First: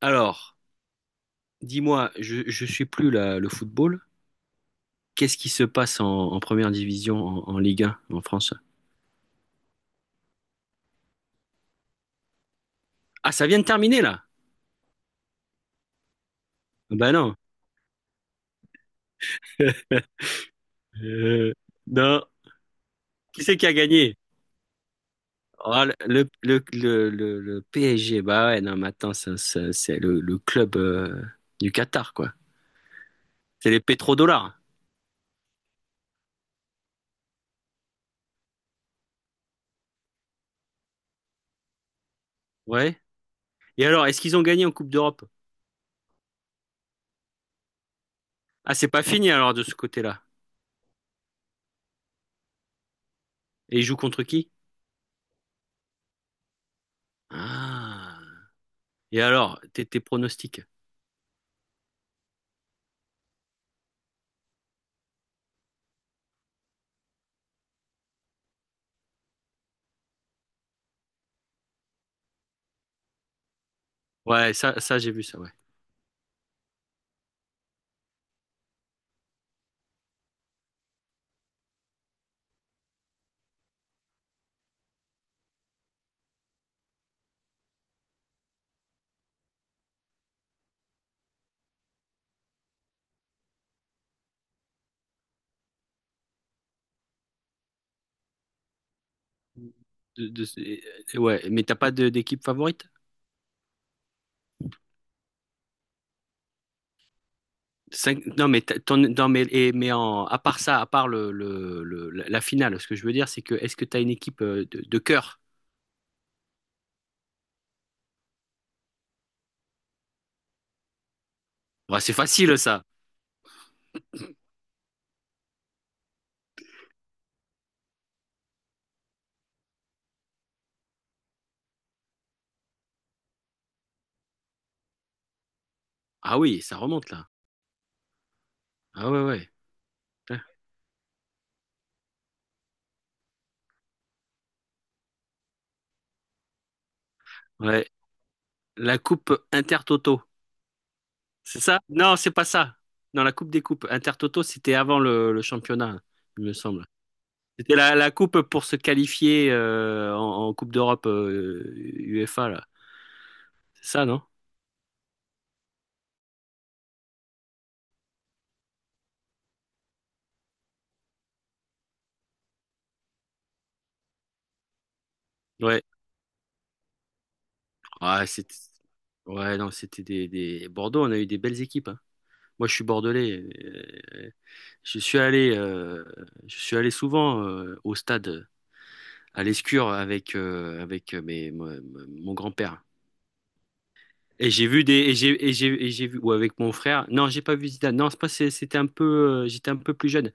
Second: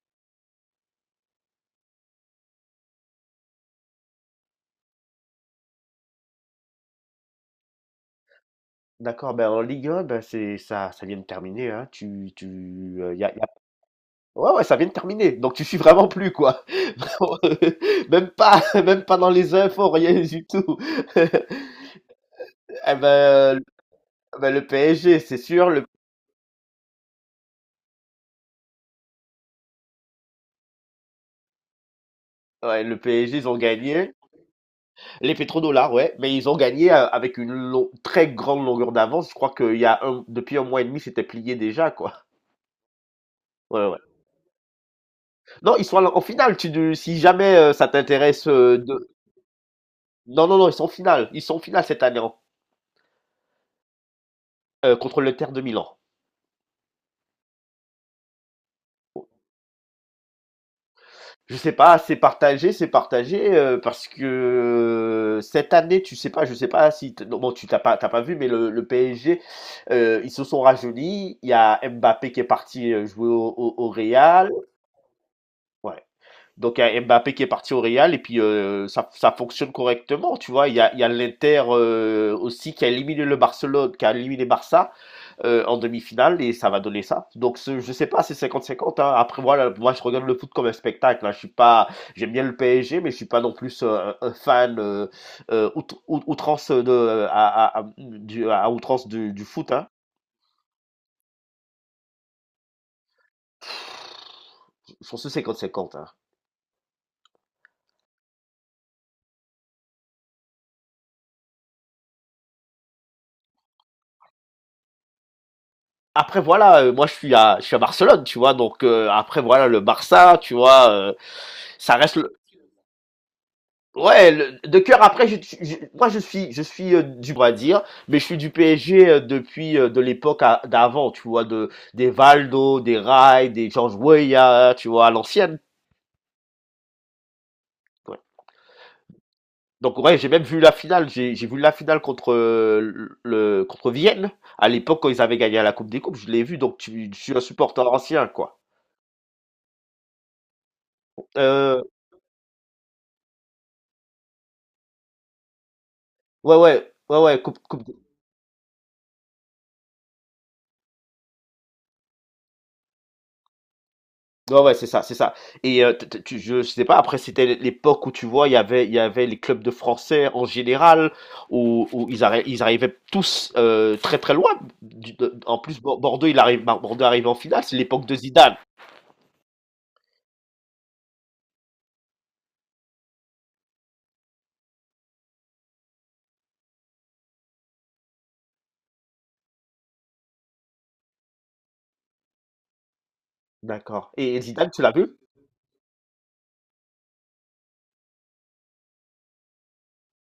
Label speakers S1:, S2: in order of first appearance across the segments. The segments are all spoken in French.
S1: Alors, dis-moi, je suis plus le football. Qu'est-ce qui se passe en première division, en Ligue 1, en France?
S2: D'accord, ben, en Ligue 1, ben, c'est ça vient de terminer, hein. Tu tu, y a
S1: Ah,
S2: y a
S1: ça vient de terminer là?
S2: Ouais, ouais, ça vient de terminer, donc tu suis vraiment plus, quoi.
S1: Ah ben non.
S2: Même pas dans les infos, rien du tout.
S1: Euh, non.
S2: Eh
S1: Qui c'est
S2: ben,
S1: qui a gagné?
S2: ben, le PSG, c'est sûr,
S1: Oh,
S2: le
S1: le PSG. Bah ouais, non, mais attends, c'est le club du Qatar, quoi.
S2: ouais, le PSG, ils ont
S1: C'est les
S2: gagné.
S1: pétrodollars.
S2: Les pétrodollars, ouais, mais ils ont gagné, avec une long très grande longueur d'avance. Je crois qu'il y a un depuis un mois et demi, c'était plié déjà, quoi.
S1: Ouais.
S2: Ouais,
S1: Et
S2: ouais.
S1: alors, est-ce qu'ils ont gagné en Coupe d'Europe?
S2: Non, ils sont à la en finale, tu si jamais, ça t'intéresse,
S1: Ah, c'est pas
S2: de
S1: fini alors de ce côté-là.
S2: non, non, non, ils sont en finale, ils sont en finale cette année,
S1: Et ils jouent contre qui?
S2: contre l'Inter de Milan.
S1: Ah. Et
S2: Bon,
S1: alors, tes pronostics?
S2: je sais pas, c'est partagé, c'est partagé, parce que, cette année, tu sais pas, je sais pas si t- non, bon, tu t'as pas vu, mais le PSG, ils se sont rajeunis. Il y a Mbappé qui est parti, jouer au Real.
S1: Ouais, ça j'ai vu ça, ouais.
S2: Ouais. Donc il y a Mbappé qui est parti au Real et puis, ça fonctionne correctement, tu vois. Il y a l'Inter, aussi qui a éliminé Barça, en demi-finale, et ça va donner ça. Donc, je sais pas, c'est cinquante-cinquante, hein. Après voilà, moi je regarde le foot comme un spectacle, hein. Je suis pas, J'aime bien le PSG, mais je suis pas non plus, un fan, euh, out- outrance de à- du, à outrance du foot, hein.
S1: de- de- ouais, mais t'as pas d'équipe favorite?
S2: Je pense que c'est cinquante 50, hein.
S1: Non, mais non, mais, mais en, à part ça, à part la finale, ce que je veux dire, c'est que est-ce que t'as une équipe de cœur?
S2: Après voilà, moi je suis à Barcelone, tu vois? Donc, après voilà le Barça, tu vois? Ça
S1: Ouais, c'est
S2: reste le
S1: facile ça.
S2: ouais, le de cœur. Après, je suis, du Brésil, mais je suis du PSG, depuis, de l'époque a d'avant, tu vois? De Des Valdo, des Rai, des George Weah, tu vois? À l'ancienne,
S1: Ah oui, ça remonte là.
S2: ouais.
S1: Ah ouais, ouais.
S2: Donc ouais, j'ai
S1: Putain.
S2: même vu la finale. J'ai vu la finale contre, le contre Vienne. À l'époque, quand ils avaient gagné à la Coupe des Coupes, je l'ai vu. Donc, je suis un supporter
S1: Ouais.
S2: ancien, quoi.
S1: La coupe Intertoto. C'est ça?
S2: Euh,
S1: Non, c'est pas ça. Non, la coupe des coupes. Intertoto, c'était avant le championnat, il me
S2: ouais,
S1: semble.
S2: ouais, ouais, ouais, coupe,
S1: C'était
S2: coupe,
S1: la coupe pour se qualifier en, en Coupe d'Europe UEFA, là. C'est ça, non?
S2: ouais, ouais, c'est ça, c'est ça. Et, je sais pas. Après, c'était l'époque où tu vois, il y avait les clubs de Français en général, où ils arrivaient tous, très très loin. En plus,
S1: Ouais.
S2: Bordeaux arrive en finale. C'est l'époque de
S1: Ouais, c'était…
S2: Zidane.
S1: Ouais, non, c'était des… Bordeaux, on a eu des belles équipes, hein. Moi, je suis bordelais. euh, je suis allé, euh, je suis allé souvent au stade à l'Escure avec, avec mes, mon grand-père.
S2: D'accord. Et
S1: Et j'ai
S2: Zidane, tu
S1: vu
S2: l'as
S1: des
S2: vu?
S1: et j'ai vu ou avec mon frère. Non, j'ai pas vu Zidane. Non, c'est pas c'est- c'était un peu j'étais un peu plus jeune.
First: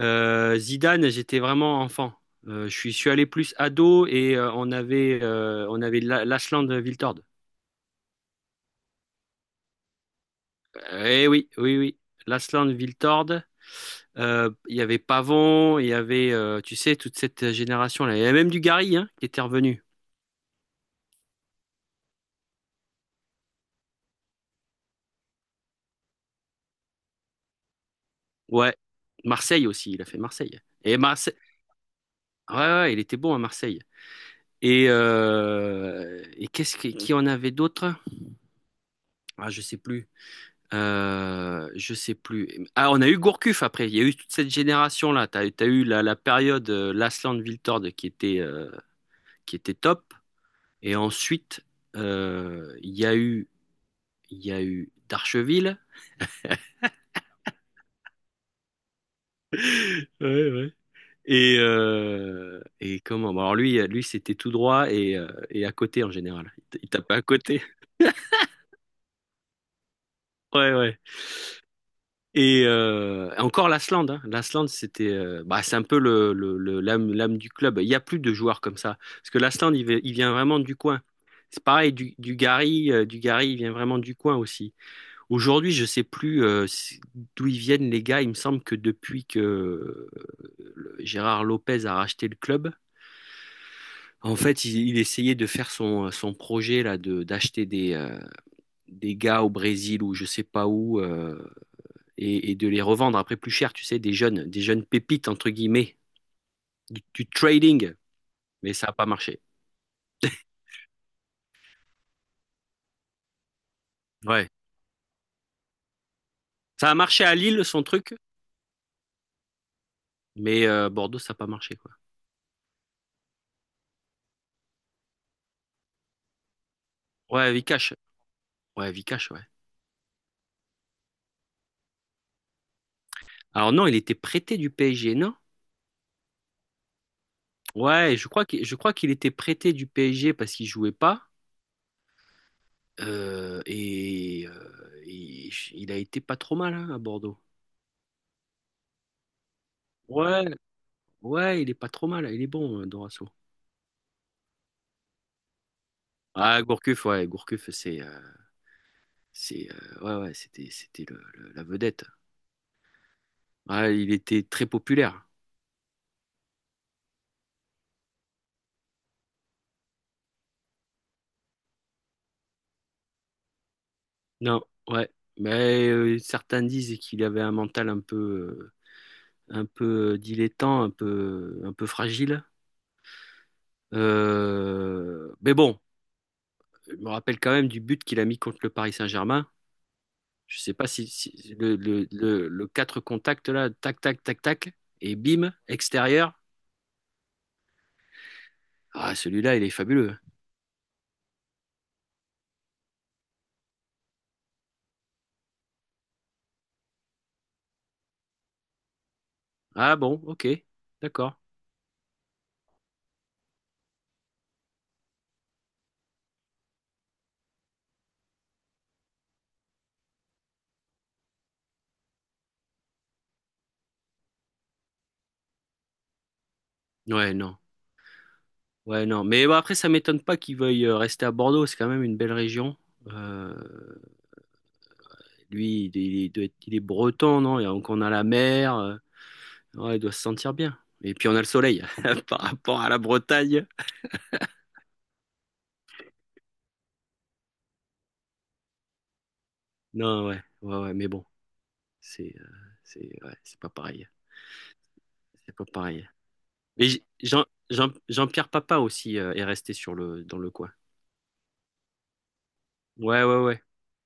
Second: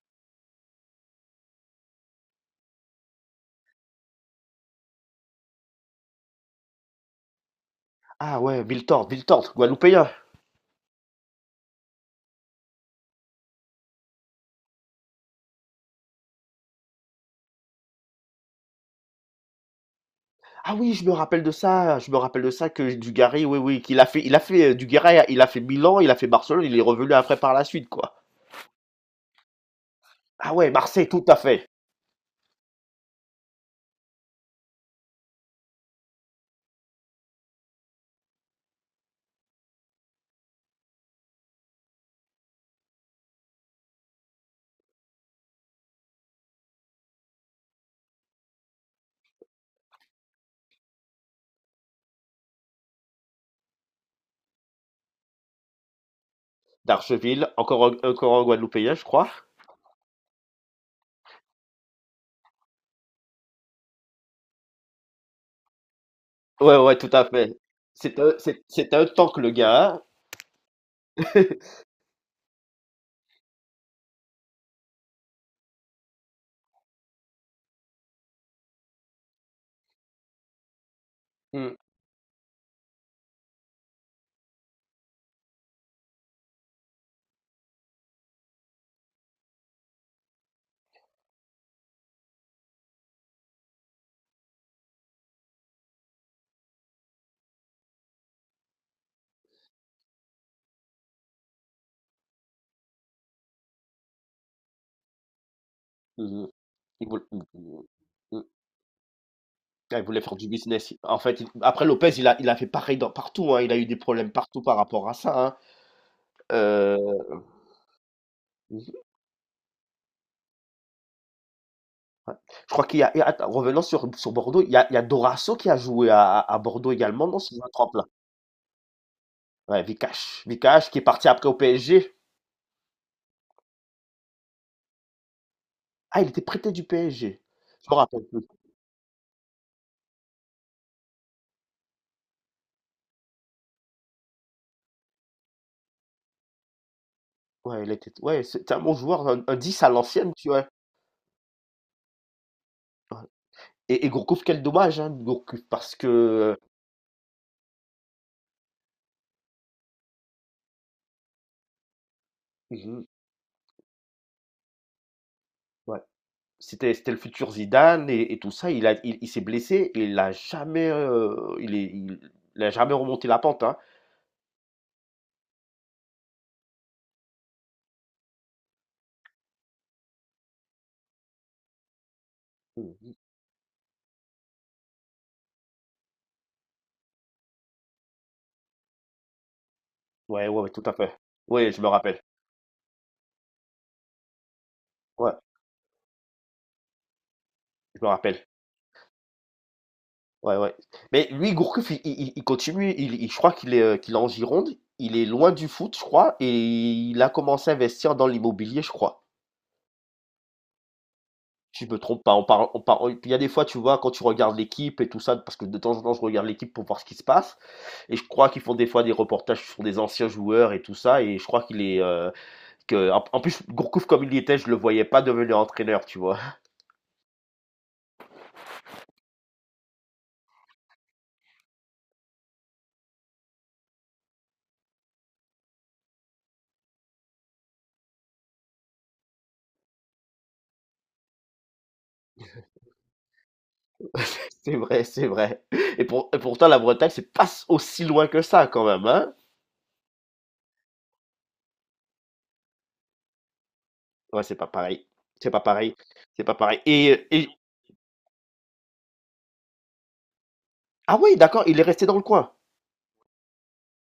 S1: Zidane, j'étais vraiment enfant. Je suis allé plus ado et on avait l'Ashland Wiltord.
S2: Ah ouais, Milton, Milton, Guadeloupéen.
S1: Eh oui, oui, oui. Lasland Viltord. Il y avait Pavon, il y avait, tu sais, toute cette génération-là. Il y avait même du Gary, hein, qui était revenu.
S2: Ah oui, je me rappelle de ça, je me rappelle de ça, que Dugarry, oui, oui, qu'il a fait, Dugarry, il a fait Milan, il a fait Barcelone, il est revenu après par la suite, quoi.
S1: Ouais. Marseille aussi, il a fait
S2: Ah
S1: Marseille.
S2: ouais,
S1: Et
S2: Marseille, tout à
S1: Marseille.
S2: fait.
S1: Ouais, ouais, ouais, il était bon à Marseille. Et qu'est-ce qui en avait d'autres? Ah, je sais plus. Je sais plus. Ah, on a eu Gourcuff après. Il y a eu toute cette génération-là. T'as eu la période Lasland Viltord qui était top. Et ensuite, euh, il y a eu, il y a eu Darcheville.
S2: D'Archeville, encore, encore un Guadeloupéen, je crois.
S1: Ouais, ouais. Et comment? Bon, alors lui, lui c'était tout droit et à côté en général.
S2: Ouais,
S1: Il
S2: ouais, tout
S1: tapait à
S2: à fait.
S1: côté.
S2: C'est un tank, le gars.
S1: Ouais, ouais. Et encore l'Aslande. Hein. L'Aslande, c'était, bah, c'est un peu l'âme, l'âme du club. Il n'y a plus de joueurs comme ça. Parce que l'Aslande, il vient vraiment du coin. C'est
S2: Mm,
S1: pareil, du Gary, il vient vraiment du coin aussi. Aujourd'hui, je sais plus d'où ils viennent les gars. Il me semble que depuis que Gérard Lopez a racheté le club, en fait, il essayait de faire son, son projet là de d'acheter des gars au Brésil ou je sais pas où, et de les revendre après plus cher, tu sais, des jeunes pépites entre guillemets,
S2: mm, mm.
S1: du
S2: Mm, mm,
S1: trading.
S2: mm. Mm.
S1: Mais ça n'a pas marché.
S2: Ah, il voulait faire du business. En fait, après Lopez, il a fait pareil partout, hein. Il a eu des problèmes
S1: Ouais.
S2: partout par rapport à ça, hein.
S1: Ça a
S2: Euh,
S1: marché à Lille son truc, mais Bordeaux ça n'a pas marché, quoi.
S2: Je crois et attends, revenons sur Bordeaux. Il y a Dorasso qui a joué à Bordeaux également, non,
S1: Ouais,
S2: si je ne me
S1: Vikash.
S2: trompe là.
S1: Ouais, Vikash. Ouais.
S2: Ouais, Vikash. Vikash qui est parti après au PSG.
S1: Alors non, il était prêté du PSG, non?
S2: Ah, il était prêté du PSG. Je me
S1: Ouais,
S2: rappelle plus.
S1: je crois qu'il était prêté du PSG parce qu'il jouait pas. Il a été pas trop mal, hein, à Bordeaux.
S2: Ouais, ouais, c'était un bon joueur, un 10 à l'ancienne,
S1: Ouais,
S2: tu vois.
S1: ouais, il est pas trop mal, il est bon,
S2: Ouais.
S1: Dorasso.
S2: Et Gourcuff, quel dommage, hein, Gourcuff, parce que…
S1: Ah, Gourcuff, ouais, Gourcuff, ouais, ouais, c'était la vedette.
S2: Mhm.
S1: Ouais, il était très populaire.
S2: Ouais, c'était le futur Zidane, et tout ça. Il s'est blessé et il a jamais remonté la pente, hein.
S1: Non, ouais, mais certains disent qu'il avait un mental un peu dilettant, un peu fragile.
S2: Mhm.
S1: Mais bon, je me rappelle quand même du but qu'il a mis contre le Paris Saint-Germain.
S2: Ouais,
S1: Je
S2: ouais, ouais,
S1: sais
S2: tout
S1: pas
S2: à
S1: si,
S2: fait.
S1: si
S2: Ouais, je me rappelle.
S1: le 4 contact là, tac, tac, tac, tac, et
S2: Ouais,
S1: bim, extérieur.
S2: je me rappelle.
S1: Ah, celui-là, il est fabuleux.
S2: Ouais, ouais. Mais lui, Gourcuff, il continue. Je crois qu'il est en Gironde. Il est loin du foot, je crois. Et il a commencé à investir dans l'immobilier, je crois.
S1: Ah bon, ok, d'accord.
S2: Si je me trompe pas. On parle, il y a des fois, tu vois, quand tu regardes l'équipe et tout ça, parce que de temps en temps, je regarde l'équipe pour voir ce qui se passe. Et je crois qu'ils font des fois des reportages sur des anciens joueurs et tout ça. Et je crois en plus, Gourcuff, comme il y était, je le voyais pas devenir entraîneur, tu vois.
S1: Ouais, non. Ouais, non. Mais bon, après, ça m'étonne pas qu'il veuille rester à Bordeaux. C'est quand même une belle région. Euh, lui, il est breton, non? Et donc, on a la mer. Ouais, il doit se sentir bien. Et puis, on a le soleil par rapport à la Bretagne.
S2: C'est vrai, c'est vrai. Et pourtant, la Bretagne, c'est pas aussi loin que ça, quand même, hein.
S1: Non, ouais, ouais, ouais, mais bon. C'est euh, c'est ouais, c'est pas pareil.
S2: Ouais, c'est pas pareil. C'est
S1: C'est
S2: pas
S1: pas
S2: pareil.
S1: pareil.
S2: C'est pas pareil.
S1: Mais J- Jean, Jean-Pierre Papin aussi est resté sur dans le coin.
S2: Ah oui, d'accord, il est resté dans le coin?
S1: Ouais, ouais, ouais.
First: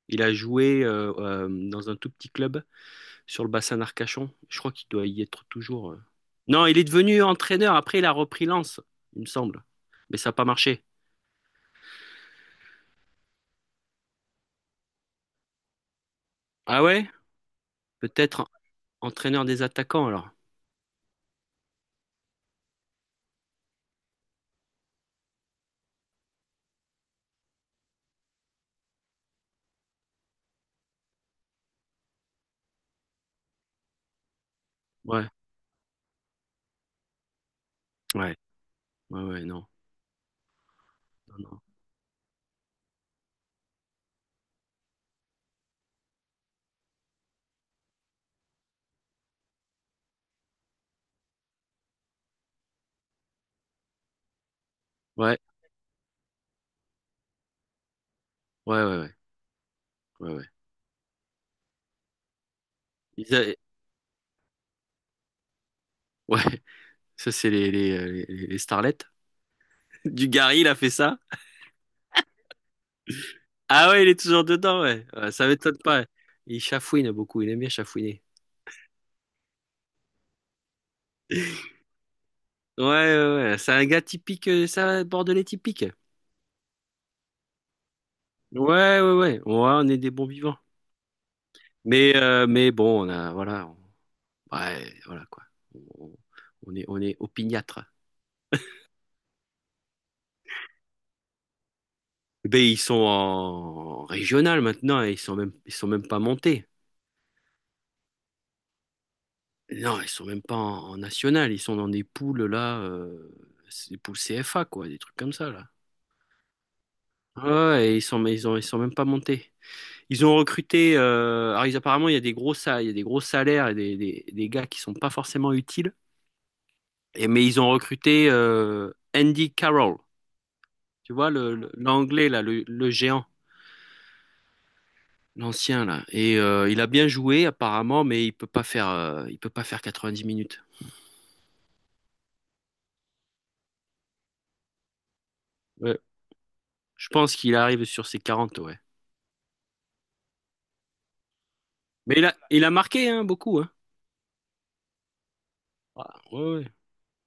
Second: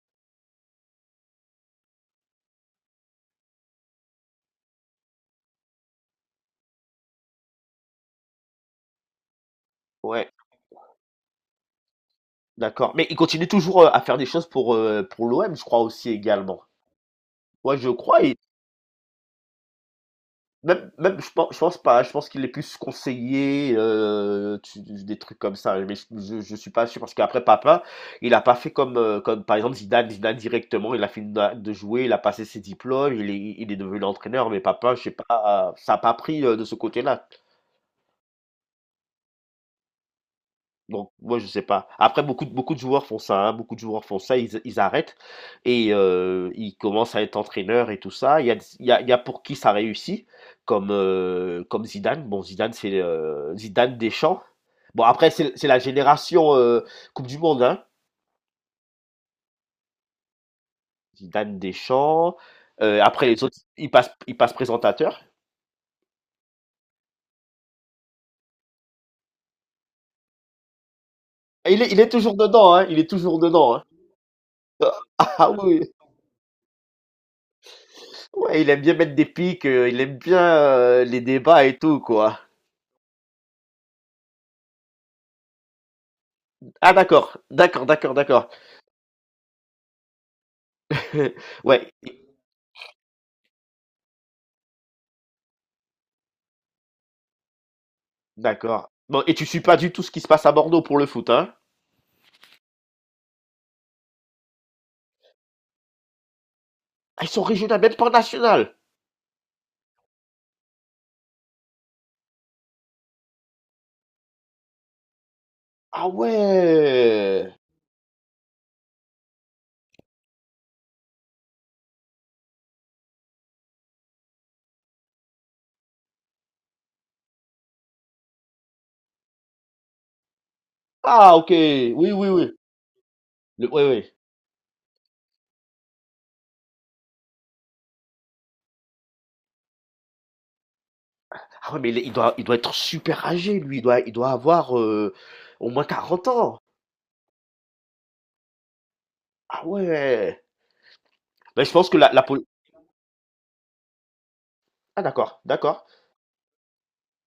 S1: Il a joué dans un tout petit club sur le bassin d'Arcachon. Je crois qu'il doit y être toujours, euh. Non, il est devenu entraîneur. Après, il a repris Lens, il me semble. Mais
S2: Ouais,
S1: ça n'a pas marché.
S2: d'accord. Mais il continue toujours, à faire des choses pour l'OM, je crois aussi également.
S1: Ah ouais?
S2: Ouais, je crois. Et
S1: Peut-être entraîneur des attaquants alors.
S2: même je pense pas, je pense qu'il est plus conseiller, tu des trucs comme ça, mais je suis pas sûr parce qu'après Papa, il a pas fait comme par exemple Zidane. Zidane directement, il a fini d'a de jouer, il a passé ses diplômes, il est devenu l'entraîneur, mais Papa, je sais
S1: Ouais,
S2: pas, ça a pas pris, de ce côté-là.
S1: ouais, ouais, ouais, non.
S2: Donc, moi,
S1: Non,
S2: je
S1: non.
S2: sais pas. Après, beaucoup de joueurs font ça, hein. Beaucoup de joueurs font ça, ils arrêtent et, ils commencent à être entraîneurs et tout ça. Il y a, il y a, il y a pour qui ça réussit, comme Zidane. Bon, Zidane, c'est, Zidane Deschamps. Bon, après,
S1: Ouais,
S2: c'est la génération, Coupe du Monde, hein.
S1: ouais, ouais, ouais, ouais, ouais.
S2: Zidane Deschamps. Après,
S1: Ils
S2: les
S1: a-
S2: autres, ils passent présentateur.
S1: ouais, ça c'est les starlets. Dugarry, il a fait ça?
S2: Et il est toujours dedans, hein. Il est toujours dedans, hein.
S1: Ah ouais, il est toujours dedans, ouais. Ouais, ça
S2: Ah
S1: m'étonne
S2: oui,
S1: pas. Il chafouine beaucoup, il aime bien chafouiner.
S2: ouais, il aime bien mettre des pics, il aime bien, les débats et tout, quoi.
S1: Ouais, ouais, ouais. C'est un gars typique, bordelais typique.
S2: Ah d'accord, d'accord, d'accord, d'accord.
S1: Ouais, ouais, ouais. Ouais, on est des bons vivants.
S2: Ouais,
S1: Mais bon, on a, voilà. on- Ouais, voilà, quoi. On, on est opiniâtre.
S2: d'accord. Bon, et tu suis pas du tout ce qui se passe à Bordeaux pour le foot, hein?
S1: Ben, ils sont en régional maintenant et ils sont même pas montés.
S2: Ah, ils sont régionales, même pas nationales.
S1: Non, ils sont même pas en, en national. Ils sont dans des poules, là, c'est des poules CFA, quoi, des trucs comme ça, là.
S2: Ah
S1: Ouais,
S2: ouais.
S1: ouais, et ils sont même pas montés. Ils ont recruté, alors, apparemment, il y a il y a des gros salaires et des gars qui sont pas forcément utiles. Et, mais ils ont recruté, Andy Carroll. Tu vois,
S2: Ah ok, oui, oui,
S1: l'anglais, là,
S2: oui.
S1: le géant,
S2: Oui, oui.
S1: l'ancien, là. Et il a bien joué, apparemment, mais il peut pas faire 90 minutes.
S2: Ah ouais, mais il il doit être super âgé, lui. Il doit avoir, au moins
S1: Ouais.
S2: 40 ans.
S1: Je pense qu'il arrive sur ses 40, ouais.
S2: Ah ouais. Mais je pense que la,
S1: Mais
S2: la poli-
S1: il a marqué, hein, beaucoup, hein.
S2: Ah d'accord, d'accord,
S1: Ouais, ouais,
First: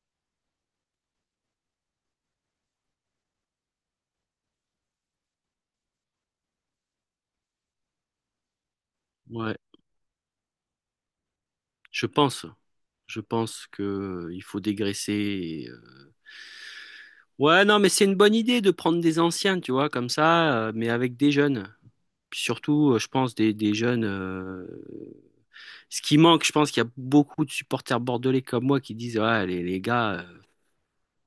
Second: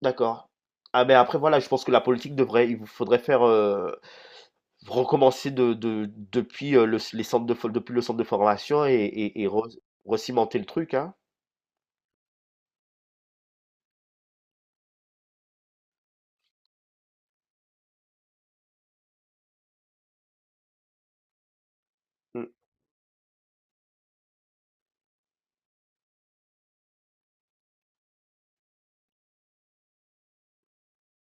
S2: d'accord. Ah mais après voilà, je pense que il vous faudrait faire, recommencer depuis, le les centres de for depuis le centre de formation
S1: ouais.
S2: et
S1: Ouais.
S2: re recimenter le truc, hein.
S1: Je pense. Je pense que il faut dégraisser. Ouais, non, mais c'est une bonne idée de prendre des anciens, tu vois, comme ça, mais avec des jeunes. Puis
S2: Mmh.
S1: surtout, je pense, des jeunes. Ce qui manque, je pense qu'il y a beaucoup de supporters bordelais comme moi qui disent, ouais, les gars,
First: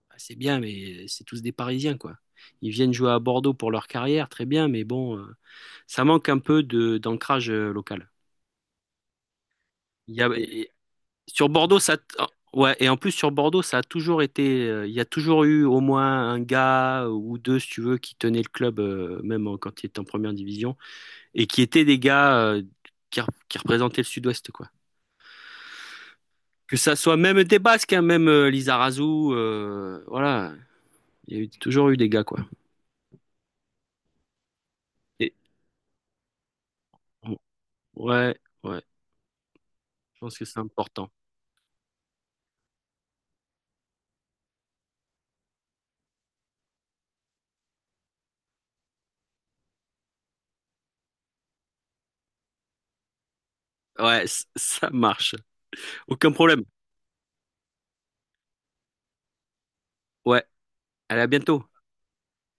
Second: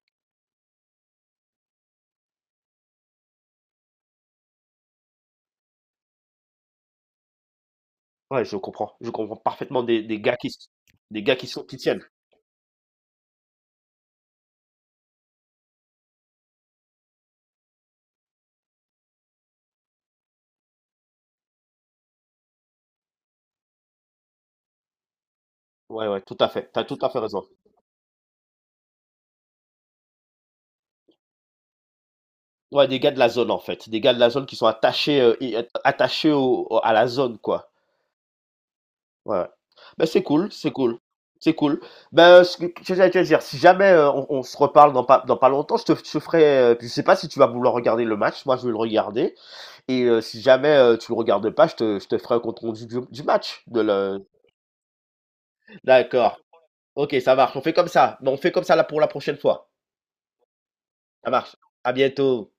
S1: bah, c'est bien, mais c'est tous des Parisiens, quoi. Ils viennent jouer à Bordeaux pour leur carrière, très bien, mais bon, ça manque un peu de d'ancrage local.
S2: Ouais, je comprends. Je comprends parfaitement des
S1: Il
S2: des
S1: y a,
S2: gars qui s des gars
S1: Sur
S2: qui
S1: Bordeaux, ça.
S2: tiennent.
S1: Oh, ouais, et en plus sur Bordeaux, ça a toujours été, euh. Il y a toujours eu au moins un gars ou deux, si tu veux, qui tenaient le club, même quand il était en première division, et qui étaient des gars, qui, qui représentaient le Sud-Ouest, quoi.
S2: Ouais, ouais, tout à fait.
S1: Que
S2: Tu as
S1: ça
S2: tout à
S1: soit
S2: fait
S1: même
S2: raison.
S1: des Basques, hein, même Lizarazu, voilà. Il y a eu- Toujours eu des gars, quoi.
S2: Ouais, des gars de la zone, en fait. Des gars de la zone qui sont
S1: Et,
S2: attachés au au à la zone, quoi.
S1: ouais, ouais,
S2: Ouais, ouais. Bah,
S1: je
S2: c'est
S1: pense que
S2: cool,
S1: c'est
S2: c'est cool,
S1: important.
S2: c'est cool. Ben, ce que j'allais te dire, si jamais, on se reparle dans pas longtemps, je te ferai, je sais pas si tu vas vouloir regarder le match, moi je vais le regarder. Et, si jamais, tu le regardes pas, je te ferai un compte rendu du match.
S1: Ouais, ça marche. Aucun
S2: D'accord.
S1: problème.
S2: Ok, ça marche. On fait comme ça. Mais on fait comme ça là pour la prochaine fois.
S1: Ouais, allez, à
S2: Ça marche.
S1: bientôt.
S2: À bientôt.